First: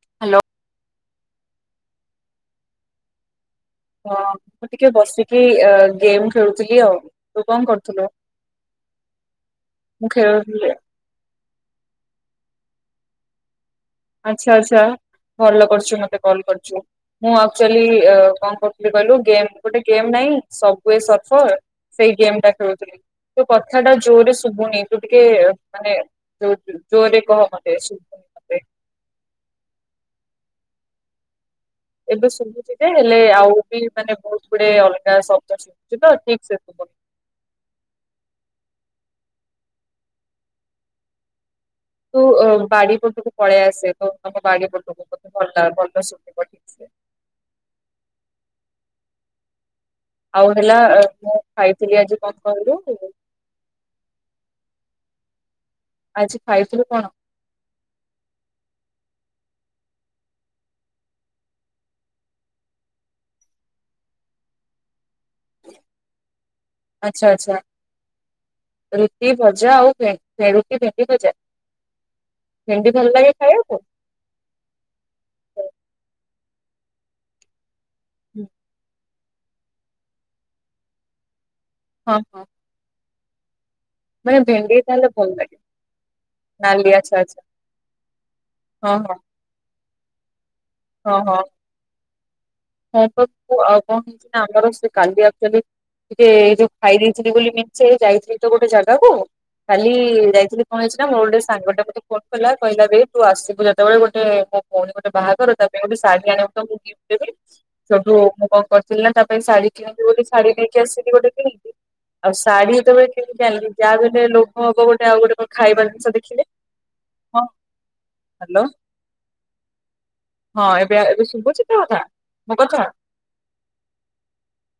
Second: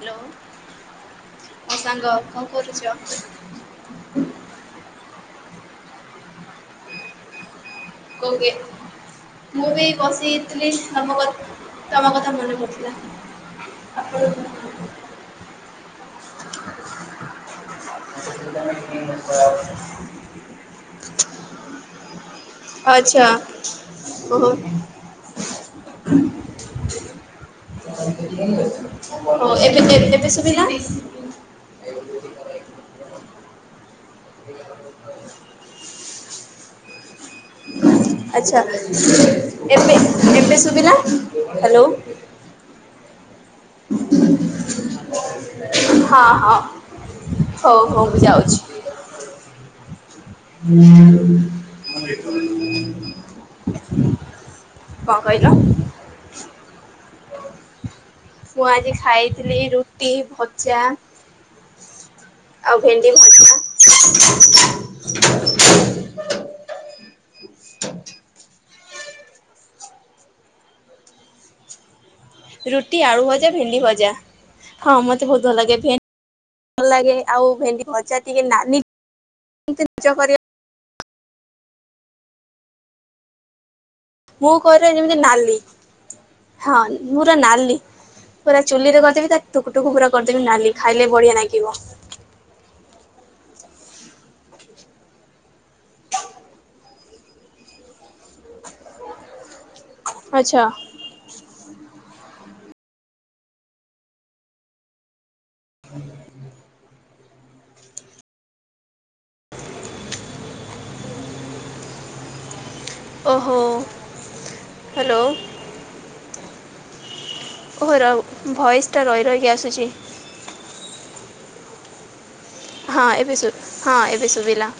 Hello! ମୋ ସାଙ୍ଗ କଣ କରୁଛ? ହଁ, ମୁଁ ଟିକେ ବସିକି ଗେମ୍ ଖେଳୁଥିଲି ଆଉ। ତୁ କଣ କରୁଥୁଲୁ? କଉ ଗେମ୍? ମୁଁ ବି ଖେଳୁଥିଲି ବସିଥିଲି। ତମ କଥ୍, ତମ କଥା ମନେ ପଡୁଥିଲା। ଆଚ୍ଛା, ଆଚ୍ଛା, ଭଲ କରୁଛୁ, ମତେ କଲ କରିଛୁ, ମୁଁ ଆକ୍ଚୁଆଲି କଣ କରୁଥିଲି କହିଲୁ? ଗେମ୍ ଗୋଟେ ଗେମ୍ ନାଇଁ ସବ୍ ୱେ ସଫର୍ ସେଇ ଗେମ୍ ଟା ଖେଳୁଥିଲି। ଆଚ୍ଛା ତୁ କଥା ଟା ଜୋରରେ ଓହୋ ଶୁଭୁନି ତୁ, ଟିକେ ମାନେ ଜୋର୍ ରେ କହ ମତେ ଶୁ ଓ ଏବେ ଏବେ ସୁଭିଲା। ଏବେ ଶୁଭୁଛି ଯେ ହେଲେ ଆଉ ବି ମାନେ ବହୁତ ଗୁଡେ ଅଲଗା ଶବ୍ଦ ସୁବ୍ ଶୁଭୁଚି ତ ଠିକ୍ ସେ କୁହ। ଆଚ୍ଛା ଏବେ ଏବେ ଶୁଭିଲା? ହ୍ୟାଲୋ। ତୁ ବାଡି ପଟକୁ ପଳେଇ ଆସେ ତ ତମ ବାଡି ପଟକୁ। ତତେ ଭଲ ଭଲ ହଁ ଶୁଣିବ ହଁ। ଠିକ ସେ। ହଉ ହଉ ମୁଁ ଯାଉଛି। ଆଉ ହେଲା ମୁଁ ଖାଇଥିଲି ଆଜି କଣ କହିଲୁ କଣ କହିଲ? ଆଜି ଖାଇଥିଲୁ କଣ? ମୁଁ ଆଜି ଖାଇଥିଲି ରୁଟି ଭଜା। ଆଉ ଭେଣ୍ଡି ଭଜା। ଆଚ୍ଛା ଆଚ୍ଛା ରୁଟି ଭଜା ଆଉ [unintelligible] ଭେଣ୍ଡି ଭଜା। ଭେଣ୍ଡି ରୁଟି ଭଲ ଆଳୁ ଲାଗେ ଭଜା ଖାଇବାକୁ? ଭେଣ୍ଡି ଭଜା। ହଁ ମତେ ବହୁତ ଭଲ ଲାଗେ ଭେଣ୍ଡି ଭଲ ଲାଗେ ଆଉ ଭେଣ୍ଡି ଭଜା ଟିକେ ନା ନି ଏମିତି ନିଜ କରିବା ହଁ ହଁ। ମାନେ ମୁଁ ଭେଣ୍ଡି କରେ ତାହେଲେ ଯେମିତି ଭଲ ଲାଗେ ନାଲି। ହଁ ନାଲି ଆଚ୍ଛା ପୁରା ଆଚ୍ଛା ନାଲି ପୁରା ହଁ ଚୁଲିରେ ହଁ କରିଦେବି ତା ଟୁକୁଟୁକୁ ପୁରା କରିଦେବି ନାଲି ଖାଇଲେ ହଁ ବଢିଆ ଲାଗିବ। ହଁ ପା ଆଉ କଣ ହେଇଚି ନା ଆମର ସେ କାଲି ଆକ୍ଚୁଆଲି ଟିକେ ଏଇ ଯଉ ଖାଇ ଦେଇଥିଲି ବୋଲି ମେଞ୍ଚେ ଯାଇଥିଲି ତ ଗୋଟେ ଜାଗାକୁ। କାଲି ଆଚ୍ଛା। ଯାଇଥିଲି କଣ ଏସ ମୋର ଗୋଟେ ସାଙ୍ଗଟା ମୋତେ ଫୋନ କଲା କହିଲା ଭ ତୁ ଆସିବୁ ଯେତେବେଳେ ଗୋଟେ ମୋ ଭଉଣି ଗୋଟେ ବାହାଘର ତା ପାଇଁ ଗୋଟେ ଶାଢୀ ଆଣିବୁତ ମୁଁ ଗିଫ୍ଟ ଦେବି। ସେଠୁ ମୁଁ କଣ କରିଥିଲି ନା ତା ପାଇଁ ଶାଢୀ କିଣିବି ବୋଲି ଶାଢୀ ନେଇକି ଆସିଲି ଗୋଟେ କିଣିକି। ଆଉ ଶାଢୀ ଯେତେବେଳେ କିଣିକି ଓହୋ ଆଣିଲି ଯାହାବି ହେଲେ ଲୋକ ହବ ଗୋଟେ ଆଉ ହ୍ୟାଲୋ ଗୋଟେ ଖାଇବା ଜିନିଷ ଦେଖିଲେ ହଁ ଓହ ରହୁ ହ୍ୟାଲୋ ଭଏସ୍ଟା ରହି ରହିକି ଆସୁଛି। ହଁ ଏବେ ଏବେ ଶୁଭଛି ତ କଥା ମୋ କଥା? ହଁ ଏବେ ସୁ ହଁ ଏବେ ଶୁଭିଲା।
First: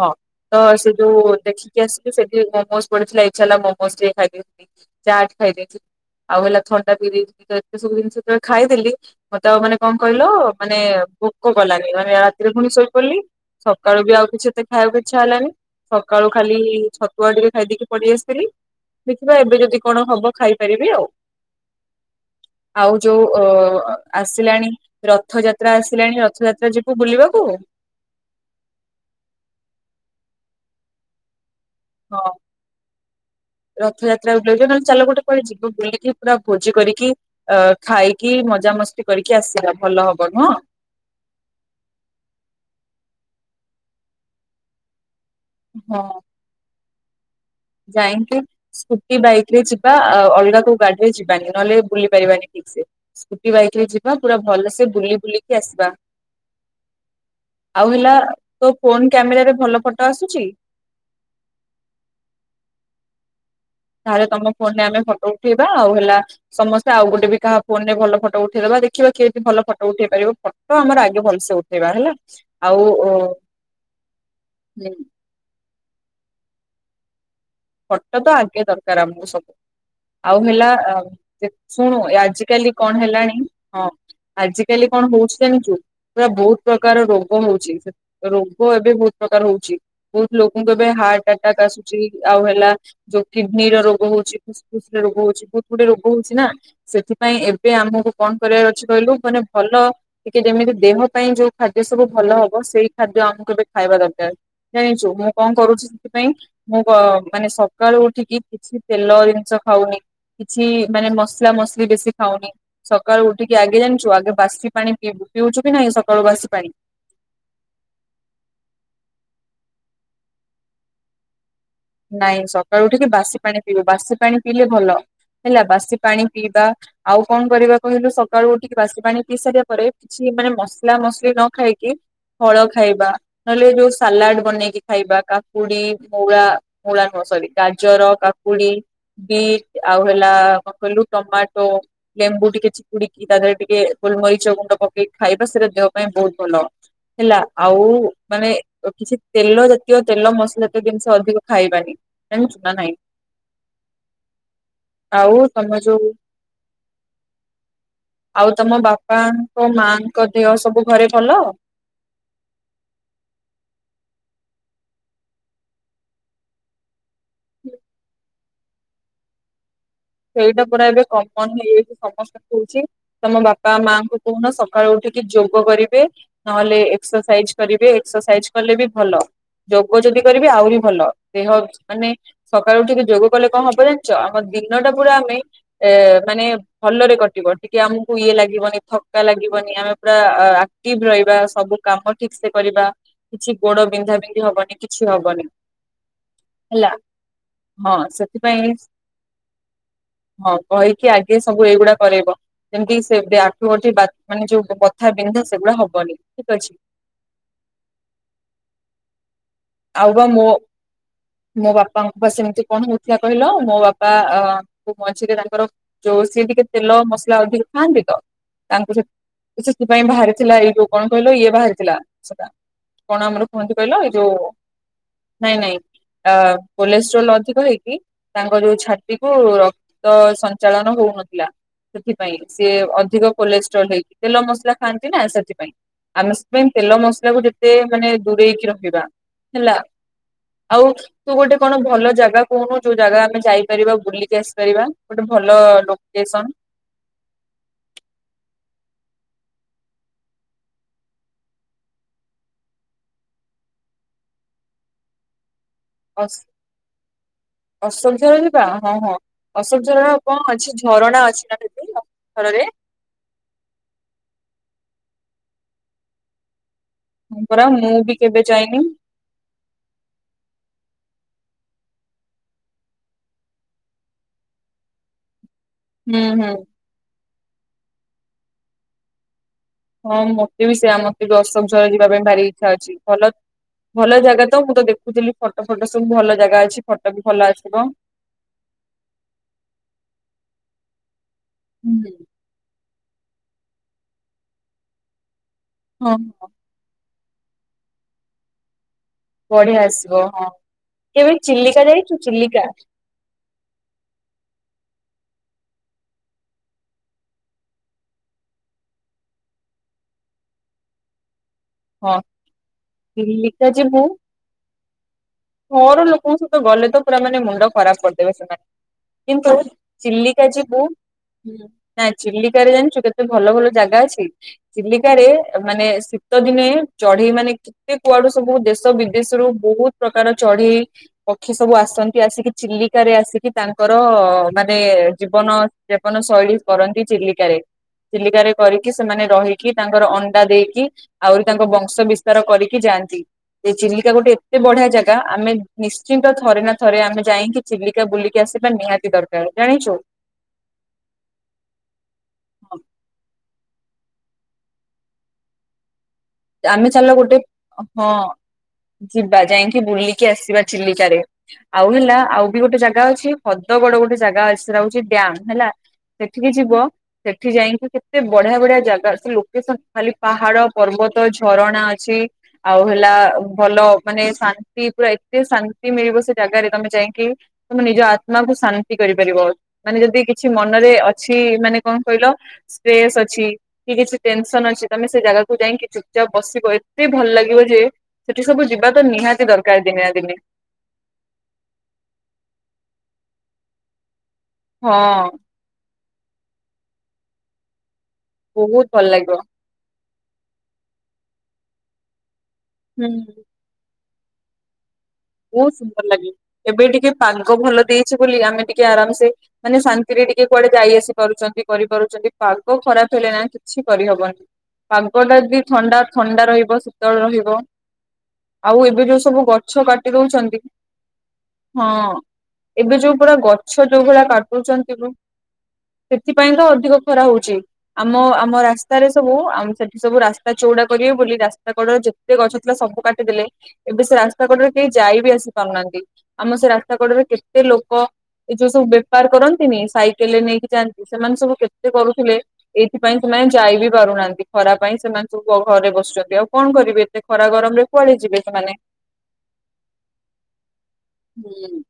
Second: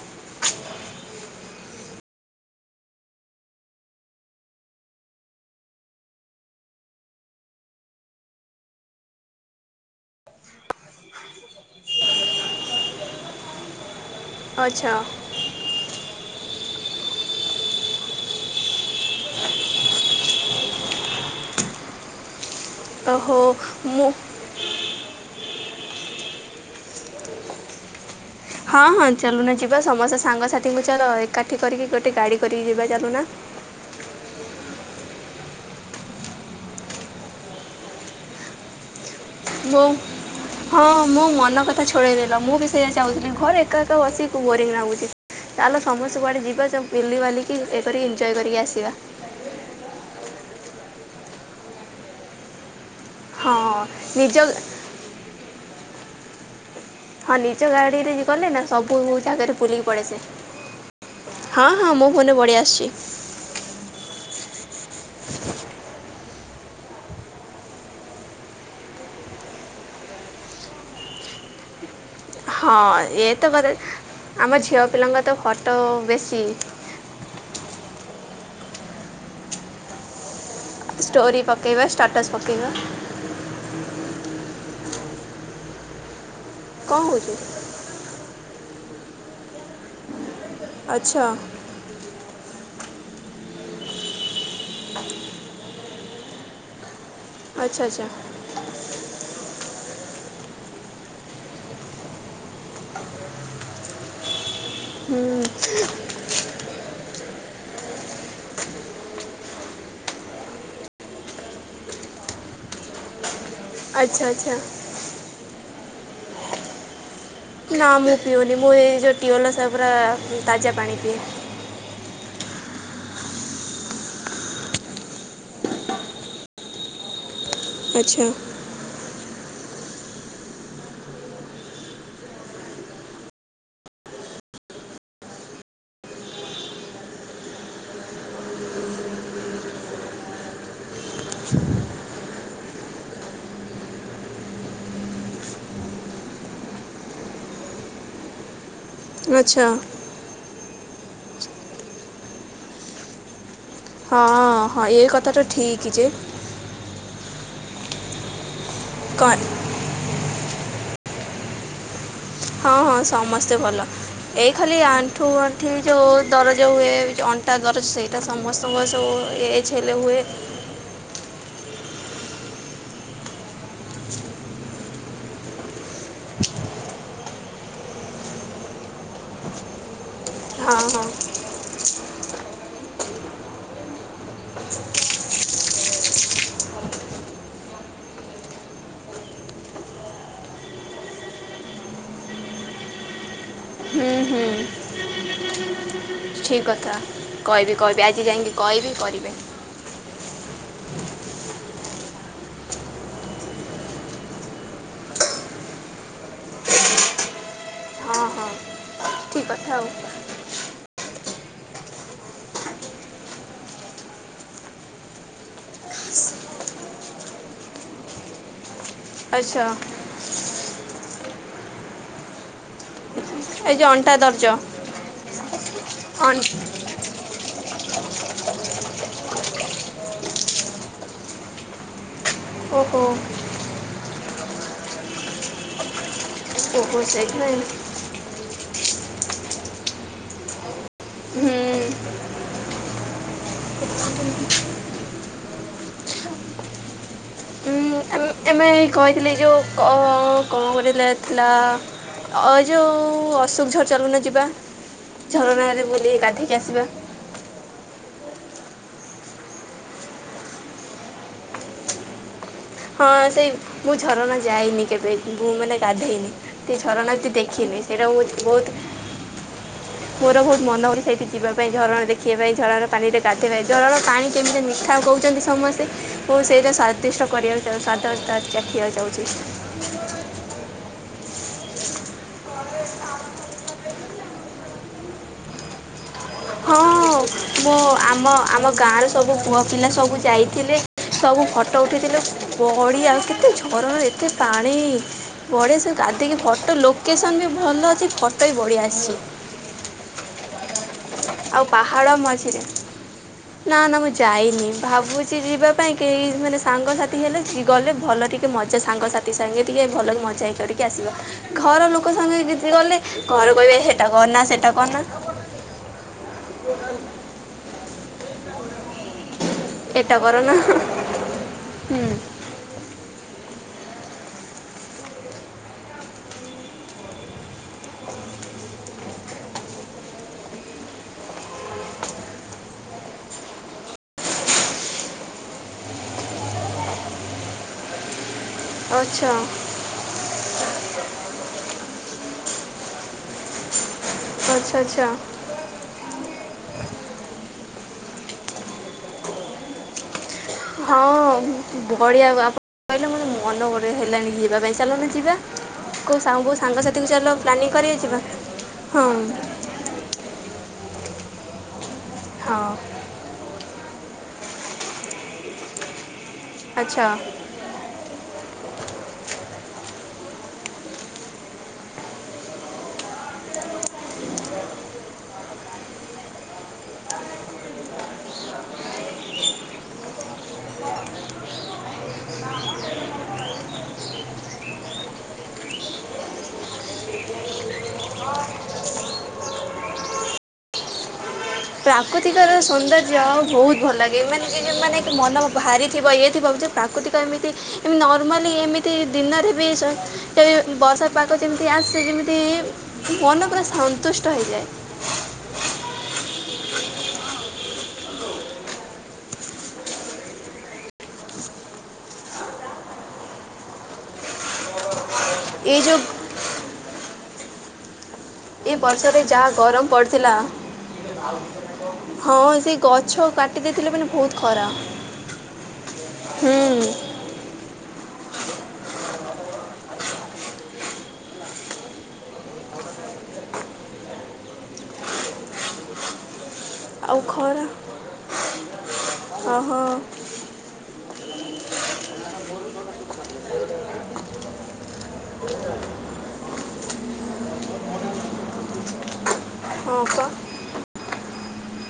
ହଁ ତ ସେ ଯୋଉ ଦେଖିକି ଆସିଲି ସେଠି ମୋମୋଜ ପଡିଥିଲା ଇଛା ହେଲା ମୋମୋଜ ଟିକେ ଖାଇଦିଅନ୍ତି। ଚାଟ ଖାଇଦେଇଥିଲି ଆଉ ହେଲା ଥଣ୍ଡା ପି ଦେଇଥିଲି ଏତେ ସବୁ ଜିନିଷ ଯେତେବେଳେ ଖାଇଦେଲି ମତେ ଆଉ ମାନେ କଣ କହିଲ ମାନେ ଭୋକ କଲାନି ମାନେ ରାତିରେ ପୁଣି ଶୋଇପଡିଲି। ସକାଳୁ ବି ଆଉ କିଛି ଏତେ ଆଚ୍ଛା ଖାଇବାକୁ ଇଚ୍ଛା ହେଲାନି। ସକାଳୁ ଖାଲି ଛତୁଆଟିକେ ଖାଇଦେଇକି ପଳେଇ ଆସିଥିଲି। ଦେଖିବା ଏବେ ଯଦି କଣ ହବ ଖାଇପାରିବି ଆଉ। ଆଉ ଯୋଉ ଓହୋ ଅ ମୁଁ ଆସିଲାଣି ରଥଯାତ୍ରା ଆସିଲାଣି ରଥଯାତ୍ରା ଯିବୁ ବୁଲିବାକୁ? ହଁ ହଁ ଚାଲୁନା ଯିବା ସମସ୍ତେ ସାଙ୍ଗସାଥିୀଙ୍କୁ ଚାଲ ଏକାଠି କରିକି ଗୋଟେ ହଁ ଗାଡି କରିକି ଯିବା ଚାଲୁନା। ରଥଯାତ୍ରା ବୁଲେଇଲେ ନହେଲେ ଚାଲ ଗୋଟେ କୁଆଡେ ଯିବ ବୁଲିକି ପୁରା ଭୋଜି କରିକି ଅ ଖାଇକି ମଜାମସ୍ତି କରିକି ଆସିବା ମୁଁ ଭଲ ହବ ନୁହଁ। ହଁ ମୁଁ ମନ କଥା ଛଡ଼େଇନେଲ। ମୁଁ ବି ସେଇଆ ଚାହୁଁଥିଲି ଘରେ ଏକା ଏକା ବସିକି ବୋରିଂ ଲାଗୁଛି। ଚାଲ ହଁ। ସମସ୍ତେ କୁଆଡ଼େ ଯିବା ସବୁ ବୁଲିି ବାଲିକି ଏ କରିକି ଏଞ୍ଜୟ କରିକି ଆସିବା। ବାଇକରେ ଯି ବା ଅଲଗା କୋଉ ଗାଡିରେ ଯିବାନି ନହେଲେ ବୁଲି ପାରିବାନି ଠିକ ସେ। ସ୍କୁଟି ହଁ ବାଇକରେ ଯିବା ନିଜ ପୁରା ଭଲସେ ବୁଲି ବୁଲିକି ଆସିବା। ହଁ ନିଜ ଆଉ ଗାଡିରେ ହେଲା ଗଲେ ନା ତୋ ସବୁ ଫୋନ କ୍ୟାମେରାରେ ଜାଗାରେ ଭଲ ବୁଲିକି ଫଟୋ ଆସୁଛି ପଳିଆସିବେ। ହଁ ହଁ ମୋ ଫୋନ୍ ରେ ବଡିଆସୁଚି। ତାହେଲେ ତମ ଫୋନ୍ ରେ ଆମେ ଫଟୋ ଉଠେଇବା ଆଉ ହେଲା ସମସ୍ତେ ଆଉ ଗୋଟେ ବି କାହା ଫୋନରେ ଭଲ ଫଟୋ ଉଠେଇଦବା ଦେଖିବା କିଏ ଜଦି ଭଲ ଫଟୋ ଉଠେଇ ପାରିବ ଫ ତ ଆମର ଆଗେ ଭଲସେ ଉଠେଇବା ହେଲା। ହଁ ଆଉ ଏଇତ କଥା ଆମ ଝିଅ ପିଲାଙ୍କର ତ ଫୋଟୋ ବେଶୀ। ଫୋଟୋ ତ ଆଗେ ଦରକାର ଆମକୁ ସବୁ ଆଉ ହେଲା ଆଉ ଷ୍ଟୋରି ଦେ ପକାଇବା ଶୁଣୁ ଷ୍ଟାଟସ୍ ପକାଇବା। ଆଜିକାଲି କଣ ହେଲାଣି? ହଁ ଆଜିକାଲି କଣ ହଉଛି ଜାଣିଛୁ ପୁରା ବୋହୁତ କଣ ପ୍ରକାର ହଉଛି? ରୋଗ ହଉଚି। ରୋଗ ଏବେ ବୋହୁତ ପ୍ରକାର ହଉଚି ବୋହୁତ ଲୋକଙ୍କୁ ଏବେ ଆଚ୍ଛା ହାର୍ଟ ଆଟାକ୍ ଆସୁଚି। ଆଉ ହେଲା ଯୋଉ କିଡିନୀ ର ରୋଗ ହୋଉଚି ଫୁସଫୁସ ରେ ରୋଗ ହୋଉଚି ବୋହୁତ ଗୁଡେ ରୋଗ ହୋଉଚି ନା। ସେଥିପାଇଁ ଏବେ ଆଚ୍ଛା ଆଚ୍ଛା ଆମକୁ କଣ କରିବାର ଅଛି କହିଲୁ ମାନେ ଭଲ ଟିକେ ଯେମିତି ଦେହ ପାଇଁ ଯୋଉ ଖାଦ୍ୟ ସବୁ ଭଲ ହବ ସେଇ ଖାଦ୍ୟ ଆମକୁ ଏବେ ଖାଇବା ଦରକାର। ଜାଣିଚୁ ହୁଁ ମୁଁ କଣ କରୁଚି ସେଥିପାଇଁ? ମୁଁ ମାନେ ସକାଳୁ ଉଠିକି କିଛି ତେଲ ଜିନିଷ ଖାଉନି। କିଛି ମାନେ ମସଲା ମସିଲି ବେଶୀ ଖାଉନି। ସକାଳୁ ଉଠିକି ଆଗେ ଜାଣିଚୁ ଆଚ୍ଛା ଆଗେ ଆଚ୍ଛା। ବାସି ପାଣିି ପିଇବୁ ପିଉଚୁ କି ନାହିଁ ସକାଳୁ ବାସି ପାଣି? ନା ମୁଁ ପିଉନି ମୁଁ ଏଇ ଯୋଉ ଟିଓଲ ସେ ପୁରା ତାଜା ପାଣି ପିଏ। ନାଇଁ ସକାଳୁ ଉଠିକି ବାସି ପାଣି ପିଇବେ ବାସି ପାଣି ପିଇଲେ ଭଲ। ହେଲା ବାସି ପାଣି ପିଇବା ଆଉ କଣ କରିବା କହିଲୁ ଆଚ୍ଛା ସକାଳୁ ଉଠି ଟିକେ ବାସି ପାଣି ପିଇ ସାରିବା ପରେ କିଛି ମାନେ ମସଲା ମସିଲି ନ ଖାଇକି ଫଳ ଖାଇବା ନହେଲେ ଯୋଉ ସାଲାଡ୍ ବନେଇକି ଖାଇବା କାକୁଡି, ମୂଳା। ମୁଳ ନୁହେଁ ସରି ଗାଜର, କାକୁଡି। ବିଟ୍ ଆଉ ହେଲା କଣ କହିଲୁ ଟମାଟୋ। ଲେମ୍ବୁ ଟିକେ ଚିପୁଡିକି ତା ଦେହରେ ଟିକେ ଗୋଲମରିଚ ଗୁଣ୍ଡ ପକେଇକି ଖାଇବା ସେଇଟା ଦେହ ପାଇଁ ବୋହୁତ ଭଲ। ହେଲା ଆଉ ମାନେ ଆଉ କିଛି ତେଲ ଆଚ୍ଛା ଜାତୀୟ ତେଲ ମସଲା ଜାତୀୟ ଜିନିଷ ଅଧିକ ଖାଇବାନି ଜାଣିଚୁ ନା ନାଇଁ? ହଁ ହଁ ଏ ଆଉ କଥାଟା ତମ ଠିକ୍ ଯେ। ଯୋଉ ଆଉ ତମ କଣ ବାପାଙ୍କ ମା। ତାଙ୍କ ଦେହ ସବୁ ଘରେ ଭଲ? ହଁ ହଁ ସମସ୍ତେ ଭଲ ଏଇ ଖାଲି ଆଣ୍ଠୁ ଗଣ୍ଠି ଯୋଉ ଦରଜ ହୁଏ। ଅଣ୍ଟା ଦରଜ ସେଇଟା ସମସ୍ତଙ୍କ ସବୁ ଏଜେ ହେଲେ ହୁଏ। ସେଇଟା ପୁରା ଏବେ କମନ୍ ହେଇଯାଇଚି ସମସ୍ତଙ୍କୁ ହୋଉଚି। ତମ ବାପା ମାଆଙ୍କୁ କହୁନ ସକାଳୁ ଉଠିକି ଯୋଗ କରିବେ। ନହେଲେ ଏକ୍ସରସାଇଜ୍ କରିବେ ଏକ୍ସରସାଇଜ୍ କଲେ ବି ଭଲ। ଯୋଗ ଯଦି କରିବେ ଆହୁରି ହଁ ଭଲ ହଁ ଦେହ ମାନେ ସକାଳୁ ଉଠିକି ଯୋଗ କଲେ କଣ ହବ ଜାଣିଚ ଆମ ଦିଇନ ଟା ପୁରା ଆମେ ଏ ମାନେ ଭଲରେ କଟିବ ଟିକେ ଆମକୁ ଇଏ ଲାଗିବନି ଥକା ଲାଗିବନି ଆମେ ପୁରା ଆ ଆ ଏକ୍ଟିଭି ରହିବା ସବୁ କାମ ଠିକ ସେ କରିବା। କିଛି ଗୋଡ ବିନ୍ଧା ହୁଁ ବିିନ୍ଧି ହୁଁ ହବନି କିଛି ହବନି। ଠିକ୍ ହେଲା କଥା କହିବି ହଁ କହିବି ଆଜି ଯାଇକି କହିବି କରିବେ। ହଉ କହିକି ଆଗେ ସବୁ ଏଇଗୁଡା କରେଇବ। ଯେମିତି ସେ ଆଣ୍ଠୁ ଗଣ୍ଠି ବାତ ମାନେ ଯୋଉ ବଥା ବିନ୍ଧା ସେଗୁଡ଼ା ହବନି ଠିକ ଅଛି। ହଁ ହଁ ଠିକ୍ ଆଉ ଥାଉ। ଆଉ ବା ମୋ ମୋ ବାପାଙ୍କୁ ପା ସେମିତି କଣ ହୋଉଥିଲା କହିଲ ମୋ ବାପା ଆଁ ମଝିରେ ତାଙ୍କର ଯୋଉ ସିଏ ଟିକେ ତେଲ ମସଲା ଅଧିକ ଖାଆନ୍ତିତ ତାଙ୍କୁ ସେ ଆଚ୍ଛା ସେଥିପାଇଁ ବାହାରିଥିଲା ଏଇ ଯୋଉ କଣ କହିଲ ଇଏ ବାହାରିଥିଲା ସେଟା କଣ ଆମର କୁହନ୍ତି ଯେଉଁ କହିଲ ଏଇ ଅଣ୍ଟା ଯୋଉ ଦରଜ ନାଇଁ ନାଇଁ ଅନ୍ କୋଲେଷ୍ଟ୍ରୋଲ ଅଧିକ ହେଇକି ତାଙ୍କ ଯୋଉ ଛାତିକୁ ରକ୍ତ ସଞ୍ଚାଳନ ହଉନଥିଲା। ସେଥିପାଇଁ ସିଏ ଓହୋ ଅଧିକ କୋଲେଷ୍ଟ୍ରଲ ହେଇକି ତେଲ ମସଲା ଖାଆନ୍ତିନା ସେଥିପାଇଁ। ଆମେ ସେଥିପାଇ ତେଲ ଓହୋ ମସଲାକୁ ଯେତେ ସେଇଥିପାଇଁ ମାନେ ଦୂରେଇକି ରହିବା ହେଲା। ଆଉ ତୁ ଗୋଟେ କଣ ହୁଁ ଭଲ ଜାଗା କହୁନୁ ଯୋଉ ଜାଗା ଆମେ ଯାଇପାରିବା ବୁଲିକି ଆସିପାରିବା। ଗୋଟେ ଭଲ ଲୋକେସନ୍। ହୁଁ ଆମେ ଆମେ କହିଥିଲି ଯୋଉ କ କଣ ଗୋଟେ ଜାଗା ଥିଲା। ଅ ଯୋଉ ଅଶୋକଝର ଚାଲୁନୁ ଯିବା ଝରଣାରେ ବୁଲିକି ଅଶ୍ ଗାଧେଇକି ଆସିବା। ଅଶୋକ ଝର ଯିବା ହଁ ହଁ। ଅଶୋକ ଝରରେ କଣ ଅଛି ଝରଣା ଅଛିନା ଖାଲି ଅଶୋକ ଝରରେ। ହଁ ସେଇ ମୁଁ ଝରଣା ଯାଇନି କେବେ ମୁଁ ମାନେ ଗାଧେଇନି। ଝରଣା ହଁ ପରା ଦେଖିନି ମୁଁ ସେଇଟା ବି ମୁ କେବେ ବହୁତ୍ ଯାଇନି [inaudible] ମୋର ବହୁତ୍ ମନ ହଉଚି ସେଇଠି ଯିବା ପାଇଁ ଝରଣାଦେଖିବା ପାଇଁ ଝରଣା ପାଣିରେ ଗାଧେଇ ଝରଣାର ପାଣି କେମିତି ମିଠା କହୁ ଛନ୍ତି ସମସ୍ତେ ହୁଁ ମୁଁ ହୁଁ। ସେଇଟା ସ୍ଵାଦିଷ୍ଟ କରିବାକୁ ଚାହୁଚି ସଵାଦ ଚା ଚାଖିବାକୁ ଯାଉଚି। ହଁ ମତେବି ସେଇୟା ମତେବି ଅଶୋକ ଝର ଯିବା ପାଇଁ ଭାରି ଇଚ୍ଛା ଅଛି ଭଲ ଭଲ ଜାଗାତ ମୁତ ଦେଖୁଥିଲି ଫଟୋ ଫଟ ସବୁ ଭଲ ଜାଗା ଅଛି ହଁ ଫଟୋବି ଭଲ ମୁଁ ଆସିବ। ଆମ ଆମ ଗାଁର ସବୁ ପୁଅ ପିଲା ସବୁ ଯାଇଥିଲେ ସବୁ ଫଟୋ ଉଠେଇଥିଲେ ବଢ଼ିଆ ଆଉ କେତେ ଝରଣା ଏତେ ପାଣି ବଢ଼ିଆ ହଁ ସେଗାଧେଇକି ହଁ ଫଟୋ ଲୋ ଲୋକେସନ୍ ବି ଭଲ ଅଛି ଫଟୋବି ବଢ଼ିଆ ଆସୁଚି। ବଢିଆ ଆସିବ ହଁ କେବେ ଆଉ ଚିଲିକା ପାହାଡ଼ ଯାଇଚୁ ମଝିରେ ଚିଲିକା? ନା ନା ମୁଁ ଯାଇନି ଭାବୁଚି ଯିବା ପାଇଁ କେହି ମାନେ ସାଙ୍ଗସାଥି ହେଲେ ଜି ଗଲେ ଭଲ ଟିକେ ମଜା ସାଙ୍ଗସାଥି ସାଙ୍ଗେ ଟିକେ ଭଲକି ମଜା ହେଇ କରିକି ଆସିବା। ଘର ଲୋକ ହଁ ସାଙ୍ଗେ କିଚି ଗଲେ ଘରେ ଚିଲିକା କହିବେ ଯିବୁ ହେଟା କରନା ସେଟା କରନା ଘର ଲୋକଙ୍କ ସହିତ ଗଲେତ ପୁରା ମାନେ ମୁଣ୍ଡ ଖରାପ୍ କରିଦେବେ ସେମାନେ କିନ୍ତୁ ଏଟା ଚିଲିକା କରନା ଯିବୁ ହୁଁ ନାଁ ଚିଲିକାରେ ଜାଣିଚୁ କେତେ ଭଲ ଭଲ ଜାଗା ଅଛି। ଚିଲିକାରେ ମାନେ ଶୀତ ଦିନେ ଚଢେଇ ମାନେ କେତେ କୁଆଡ଼ୁ ସବୁ ଦେଶ ବିଦେଶରୁୁ ବହୁତ୍ ପ୍ରକାର ଚଢେଇ ପକ୍ଷୀ ସବୁ ଆସନ୍ତି ଆସିକି ଚିଲିକାରେ ଆସିକି ତାଙ୍କର ମାନେ ଜୀବନ ଜାପନ ଶୈଳୀ କରନ୍ତି ଚିଲିକାରେ ଚିଲିକାରେ କରିକି ସେମାନେ ଆଚ୍ଛା ରହିକି ତାଙ୍କର ଅଣ୍ଡା ଦେଇକି ଆହୁରି ତାଙ୍କ ବଂଶ ବିସ୍ତାର କରିକି ଯାଆନ୍ତି ସେଚିଲିକା ଗୋଟେ ଏତେ ଆଚ୍ଛା ବଢ଼ିଆ ଆଚ୍ଛା ଆମେ ନିଶ୍ଚିନ୍ତ ଥରେ ନାଥରେ ଆମେ ଯାଇକି ଚିଲିକା ବୁଲିକି ଆସିବା ନିହାତି ଦରକାର୍ ଜାଣିଚୁ। ହଁ ବଢ଼ିଆ ଆପଣ ହଁ କହିଲେ ମୋର ମାନେ ବୋରେଇ ହେଲାଣିି ଯିବା ପାଇଁ ଚାଲୁନୁ ଯିବା। କୋଉ ସାଙ୍ଗୋଉ ଆମେ ସାଙ୍ଗସାଥିକି ଚାଲ ଗୋଟେ ପ୍ଲାନିଂ କରି ହଁ ଯିବା ହଁ। ଯିବା ଯାଇକି ବୁଲିକି ଆସିବା ଚିଲିକାରେ ଆଉ ହେଲା ଆଉବି ହଁ ଗୋଟେ ଜାଗା ଅଛି। ହଦଗୋଡ଼ ଗୋଟେ ଜାଗା ଅଛି ସେଟା ହଉଚି ଡ୍ୟାମ ହେଲା ସେଠିକି ଯିବ ଆଚ୍ଛା ସେଠି ଯାଇକି କେତେ ବଢ଼ିଆ ବଢ଼ିଆ ଜାଗା ସେଲୋକେସନ୍ ଖାଲି ପାହାଡ଼ ପର୍ବତ ଝରଣା ଅଛି। ଆଉ ହେଲା ଭଲ ମାନେ ସା ନ୍ତି ପୁରା ଏତେ ଶାନ୍ତି ମିଳିବ ସେଜାଗାରେ ତମେ ଯାଇକି ତୁମେ ନିଜ ଆତ୍ମାକୁୁ ଶାନ୍ତି କରିପାରିବ। ମାନେ ଯଦି କିଛି ମନରେ ଅଛି ମାନେ କଁ କହିଲ। ସ୍ପେସ୍ ଅଛି କି କିଛି ଟେନସନ ଅଛି ତମେ ସେ ଜାଗାକୁ ଯାଇଁ କି ଚୁପ୍। ଯାଅ ବସିବ। ଏତେ ଭଲ ଲାଗିବ ଯେ ସେଠି ସବୁ ଯିବା ତ ନିହାତି ଦରକାର ଦିନେ ନା ଦିନେ। ପ୍ରାକୃତିକର ସୌନ୍ଦର୍ଯ୍ୟ ବହୁତ ଭଲ ଲାଗେ ମାନେ କି ହଁ ମାନେ କି ମନ। ଭାରିଥିବ ଇଏ ଥିବ ଯେ ପ୍ରାକୃତିକ ଏମିତି ଏମିତି ନର୍ମାଲି ବହୁତ ଏମିତି ଭଲ ଲାଗିବ। ଦିନରେ। ସେ ଯୋଉ ବର୍ଷା ପାଗ ଯେମିତି ଆସେ ଯେମିତି। ହୁଁ ମନ ପୁରା ସନ୍ତୁଷ୍ଟ ହେଇଯାଏ। ବହୁତ ସୁନ୍ଦର ଲାଗେ। ଏବେ ଟିକେ ପାଗ ଭଲ ଦେଇଛି ବୋଲି ଆମେ ଟିକେ ଆରାମ ସେ। ମାନେ ଶାନ୍ତିରେ ଟିକେ କୁଆଡେ ଯାଇ ଆସି ପାରୁଛନ୍ତି ‌କରି ପାରୁଛନ୍ତି ପାଗ ଖରାପ ହେଲେ ନା। କିଛି କରିହବନି ପାଗ ଟା ଯଦି ଏଇ ଯେଉଁ ଥଣ୍ଡା ଥଣ୍ଡା ରହିବ ଶୀତଳ ରହିବ। ଏ ଆଉ ଏବେ ଯୋଉ ବର୍ଷରେ ସବୁ ଯାହା ଗଛ ଗରମ କାଟି ପଡ଼ିଥିଲା ଦଉଛନ୍ତି। ହଁ ସେ ଏବେ ଯୋଉ ଗଛ ପୁରା କାଟି ଗଛ ଦେଇଥିଲେ ଯୋଉ ମାନେ ଭଳିଆ ବହୁତ ଖରା କାଟୁଛନ୍ତି। ସେଥିପାଇଁ ତ ହୁଁ ଅଧିକ ଖରା ହଉଛି। ଆମ ଆମ ରାସ୍ତାରେ ସବୁ ଆମ ସେଠି ସବୁ ରାସ୍ତା ଚଉଡା କରିବେ ବୋଲି ରାସ୍ତା କଡରେ ଯେ ତେ ଗଛ ଥିଲା ସବୁ କାଟିଦେଲେ ଏବେ ସେ ରାସ୍ତା କଡରେ। କେଇ ଯାଇ ବି ଆସି ପାରୁନାହାନ୍ତି। ଆମ ସେ ରାସ୍ତା ଆଉ କଡରେ କେତେ ଖରା ଲୋକ ଏ ଯୋଉ ସବୁ ବେ ପାର୍ ଓହୋ କରନ୍ତିନି ସାଇକେଲ ରେ ନେଇକି ଯାଆନ୍ତି ସେମାନେ ସବୁ କେତେ କରୁଥିଲେ। ଏଇଥିପାଇଁ ସେମାନେ ଯାଇ ବିି ପାରୁନାହାନ୍ତି ଖରା ପାଇଁ ସେମାନେ ସବୁ ଘ ଘରେ ବସୁଛନ୍ତି ଆଉ କଣ କରିବେ। ଏତେ ଖରା ଗରମ ରେ କୁଆଡେ ଯିବେ ସେମାନେ। ହଁ ପା। ହୁଁ।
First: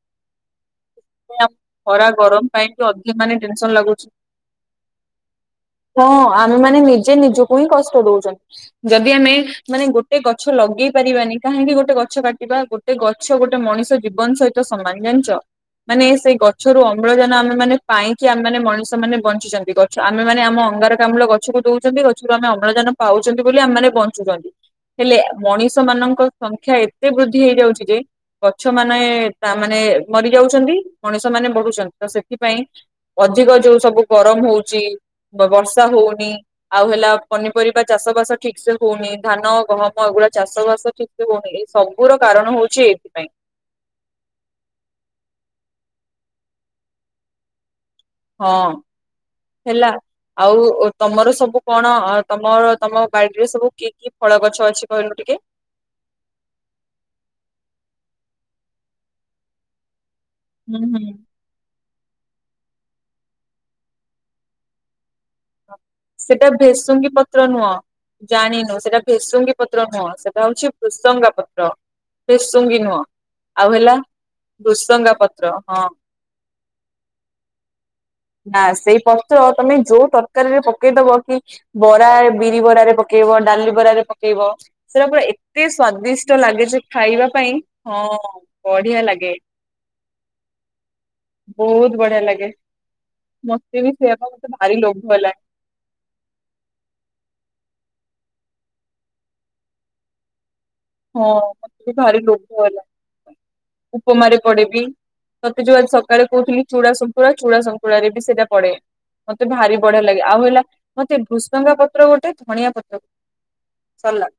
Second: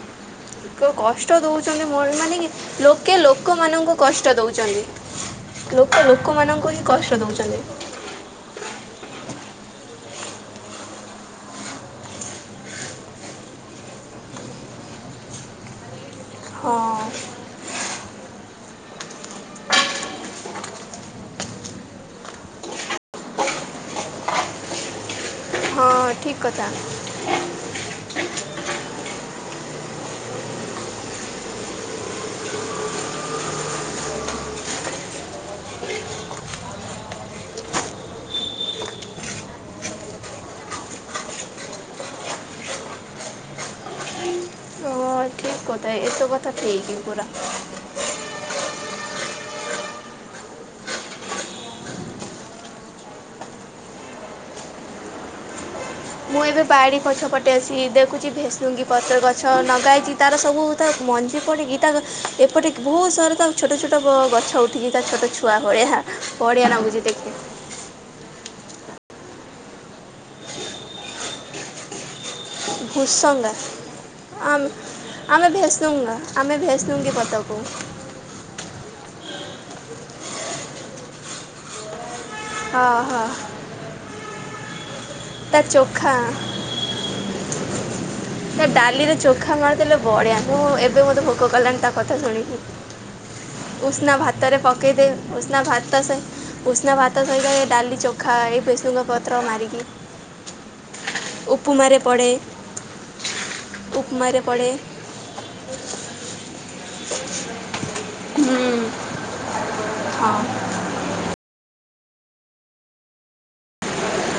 କେଉଁ କଷ୍ଟ ଦଉଛନ୍ତି ଖରା ମଣି ମାନେ ଗରମ କି ପାଇଁ ବି ଅଧିକ ଲୋକେ ମାନେ ଟେନସନ ଲୋକମାନଙ୍କୁ ଲାଗୁଛି। କଷ୍ଟ ଦଉଛନ୍ତି। ଲୋକ ହଁ ଆମେ ଲୋକମାନଙ୍କୁ ମାନେ ହିଁ ନିଜେ କଷ୍ଟ ନିଜକୁ ଦଉଛନ୍ତି। ହିଁ କଷ୍ଟ ଦଉଛନ୍ତି ଯଦି ଆମେ ମାନେ ଗୋଟେ ଗଛ ଲଗେଇ ପାରିବାନି କାହିଁକି ଗୋଟେ ଗଛ କାଟିବା। ଗୋଟେ ଗଛ ଗୋଟେ ମଣିଷ ଜୀବନ ସହିତ ସମାନ ଜାଣିଚ। ମାନେ ସେଇ ହଁ ଗଛରୁ ଅମ୍ଳଜାନ ଆମେ ମାନେ ପାଇକି ଆମେ ମାନେ ମଣିଷ ମାନେ ବଞ୍ଚିଛନ୍ତି। ଆମେ ମାନେ ଆମ ଅଙ୍ଗାରକାମ୍ଲ ଗଛକୁ ଦଉଛନ୍ତି ଗଛରୁ ଆମେ ଅମ୍ଳଜାନ ପାଉଛନ୍ତି ବୋଲି ଆମେମାନେ ବଞ୍ଚୁଛନ୍ତି। ହେଲେ ମଣିଷ ହଁ ମାନଙ୍କ ଙ୍କର ଠିକ୍ କଥା ସଂଖ୍ୟା ଏତେ ବୃଦ୍ଧି ହେଇ ଯାଉଛି ଯେ ଗଛ ମାନେ ତା ମାନେ ମରି ଯାଉଛନ୍ତି। ମଣିଷ ମାନେ ବଢୁଛନ୍ତି ତ ସେଥିପାଇଁ ଅଧିକ ଯୋଉ ସବୁ ଗରମ ହଉଛି। ବ ବର୍ଷା ହଉନି। ଆଉ ହେଲା ପନିପରିବା ଚାଷ ବାସ ଠିକ ସେ ହଉନି ଧାନ ଗହମ ଏଗୁଡା ଚାଷ ବାସ ଠିକ। ସେ ହଉ ନିଏଇ ସବୁର କାରଣ ହଉଛି ଏଇଥିପାଇଁ। ହଁ ଠିକ କଥା ଏ। ଏଇତ କଥା ଠିକ ପୁରା। ହଁ ହେଲା। ଆଉ ତମର ସବୁ କଣ ଅ ତମର ତମ ବାଡିରେ ସବୁ କି କି ଫଳ ଗଛ ଅଛି କହିଲୁ ଟିକେ। ମୁଁ ଏବେ ବାଡ଼ି ପଛ ପଟେ ଅଛି ଦେଖୁଛି ଭେସୁଙ୍ଗୀ ପତ୍ର ଗଛ ଲଗା ହେଇଛି ତାର ସବୁ ହୁଁ ତା ମଞ୍ଜି। ହୁଁ। ମଞ୍ଜି ପଡିକି ତା ଗ ଏପଟେ ବହୁତ ସାରା ତା ଛୋଟ ଛୋଟ ଗ ଗଛ ଉଠିଚି ତା ଛୋଟ ଛୁଆ ଭଳିଆ। ସେଟା ବଢ଼ିଆ ଲାଗୁଛି ଭେସୁଙ୍ଗୀ ଦେଖି ପତ୍ର ନୁହଁ। ଜାଣିନୁ ସେଟା ଭେସୁଙ୍ଗୀ ପତ୍ର ନୁହଁ ସେଟା ହଉଛି ଭୃସଙ୍ଗା ପତ୍ର। ଭେସୁଙ୍ଗୀ ନୁହଁ ଆଉ ହେଲା। ଆମ୍ ଭୃସଙ୍ଗା ପତ୍ର ଆମେ ହଁ ଭେସୁଙ୍ଗା ଆମେ ଭେସୁଙ୍ଗୀ ପତ୍ର କହୁ। ନା ସେଇ ପତ୍ର ତମେ ଯୋଉ ତରକାରୀରେ ପକେଇଦବ କି। ବରା ଏ ବିରି ହଁ ବରାରେ ହଁ ପକେଇବ ଡାଲି ବରାରେ ପକେଇବ ସେଟା ପୁରା ଏତେ ତା ଏତେ ଚୋଖା ସ୍ଵାଦିଷ୍ଟ ଲାଗେ ଯେ ଖାଇବା ପାଇଁ ହଁ ବଢିଆ ଲାଗେ। ହେଲେ ବଢିଆ ମୁଁ ଏବେ ମୋତେ ଭୋକ କଲାଣି ତା ବହୁତ କଥା ବଢିଆ ଲାଗେ ଶୁଣିକି? ମତେ ବି ସେଇଆ ଉଷୁନା ପା ମତେ ଭାତରେ ଭାରି ପକେଇ ଲୋଭ ଦେ ହେଲାଣି ଉଷୁନା ଭାତ ସେ ଉଷୁନା ଭାତ ସହିତ ଏ ଡାଲି ଚୋଖା ଏ ଭେସୁଙ୍ଗ ପତ୍ର ମାରିକି। ହଁ ମତେ ଉପମାରେ ଭାରି ପଡ଼େ ଲୋଭ ହେଲା ଉପମାରେ ପଡେ ବିି। ତତେ ଯୋଉ ଆଜି ସକାଳେ କହୁଥିଲି ଚୁଡା ଶଙ୍କୁୁଳା ଚୁଡ଼ା ଶଙ୍କୁୁଳାରେ ସେଟା ପଡେ ମତେ ଭାରି ବଢିଆ ଲାଗେ ଆଉ ହଁ ହେଲା ମତେ ଭୃସଙ୍ଗ ପତ୍ର ଗୋଟେ ଧଣିଆ ପତ୍ର ସରିଲା।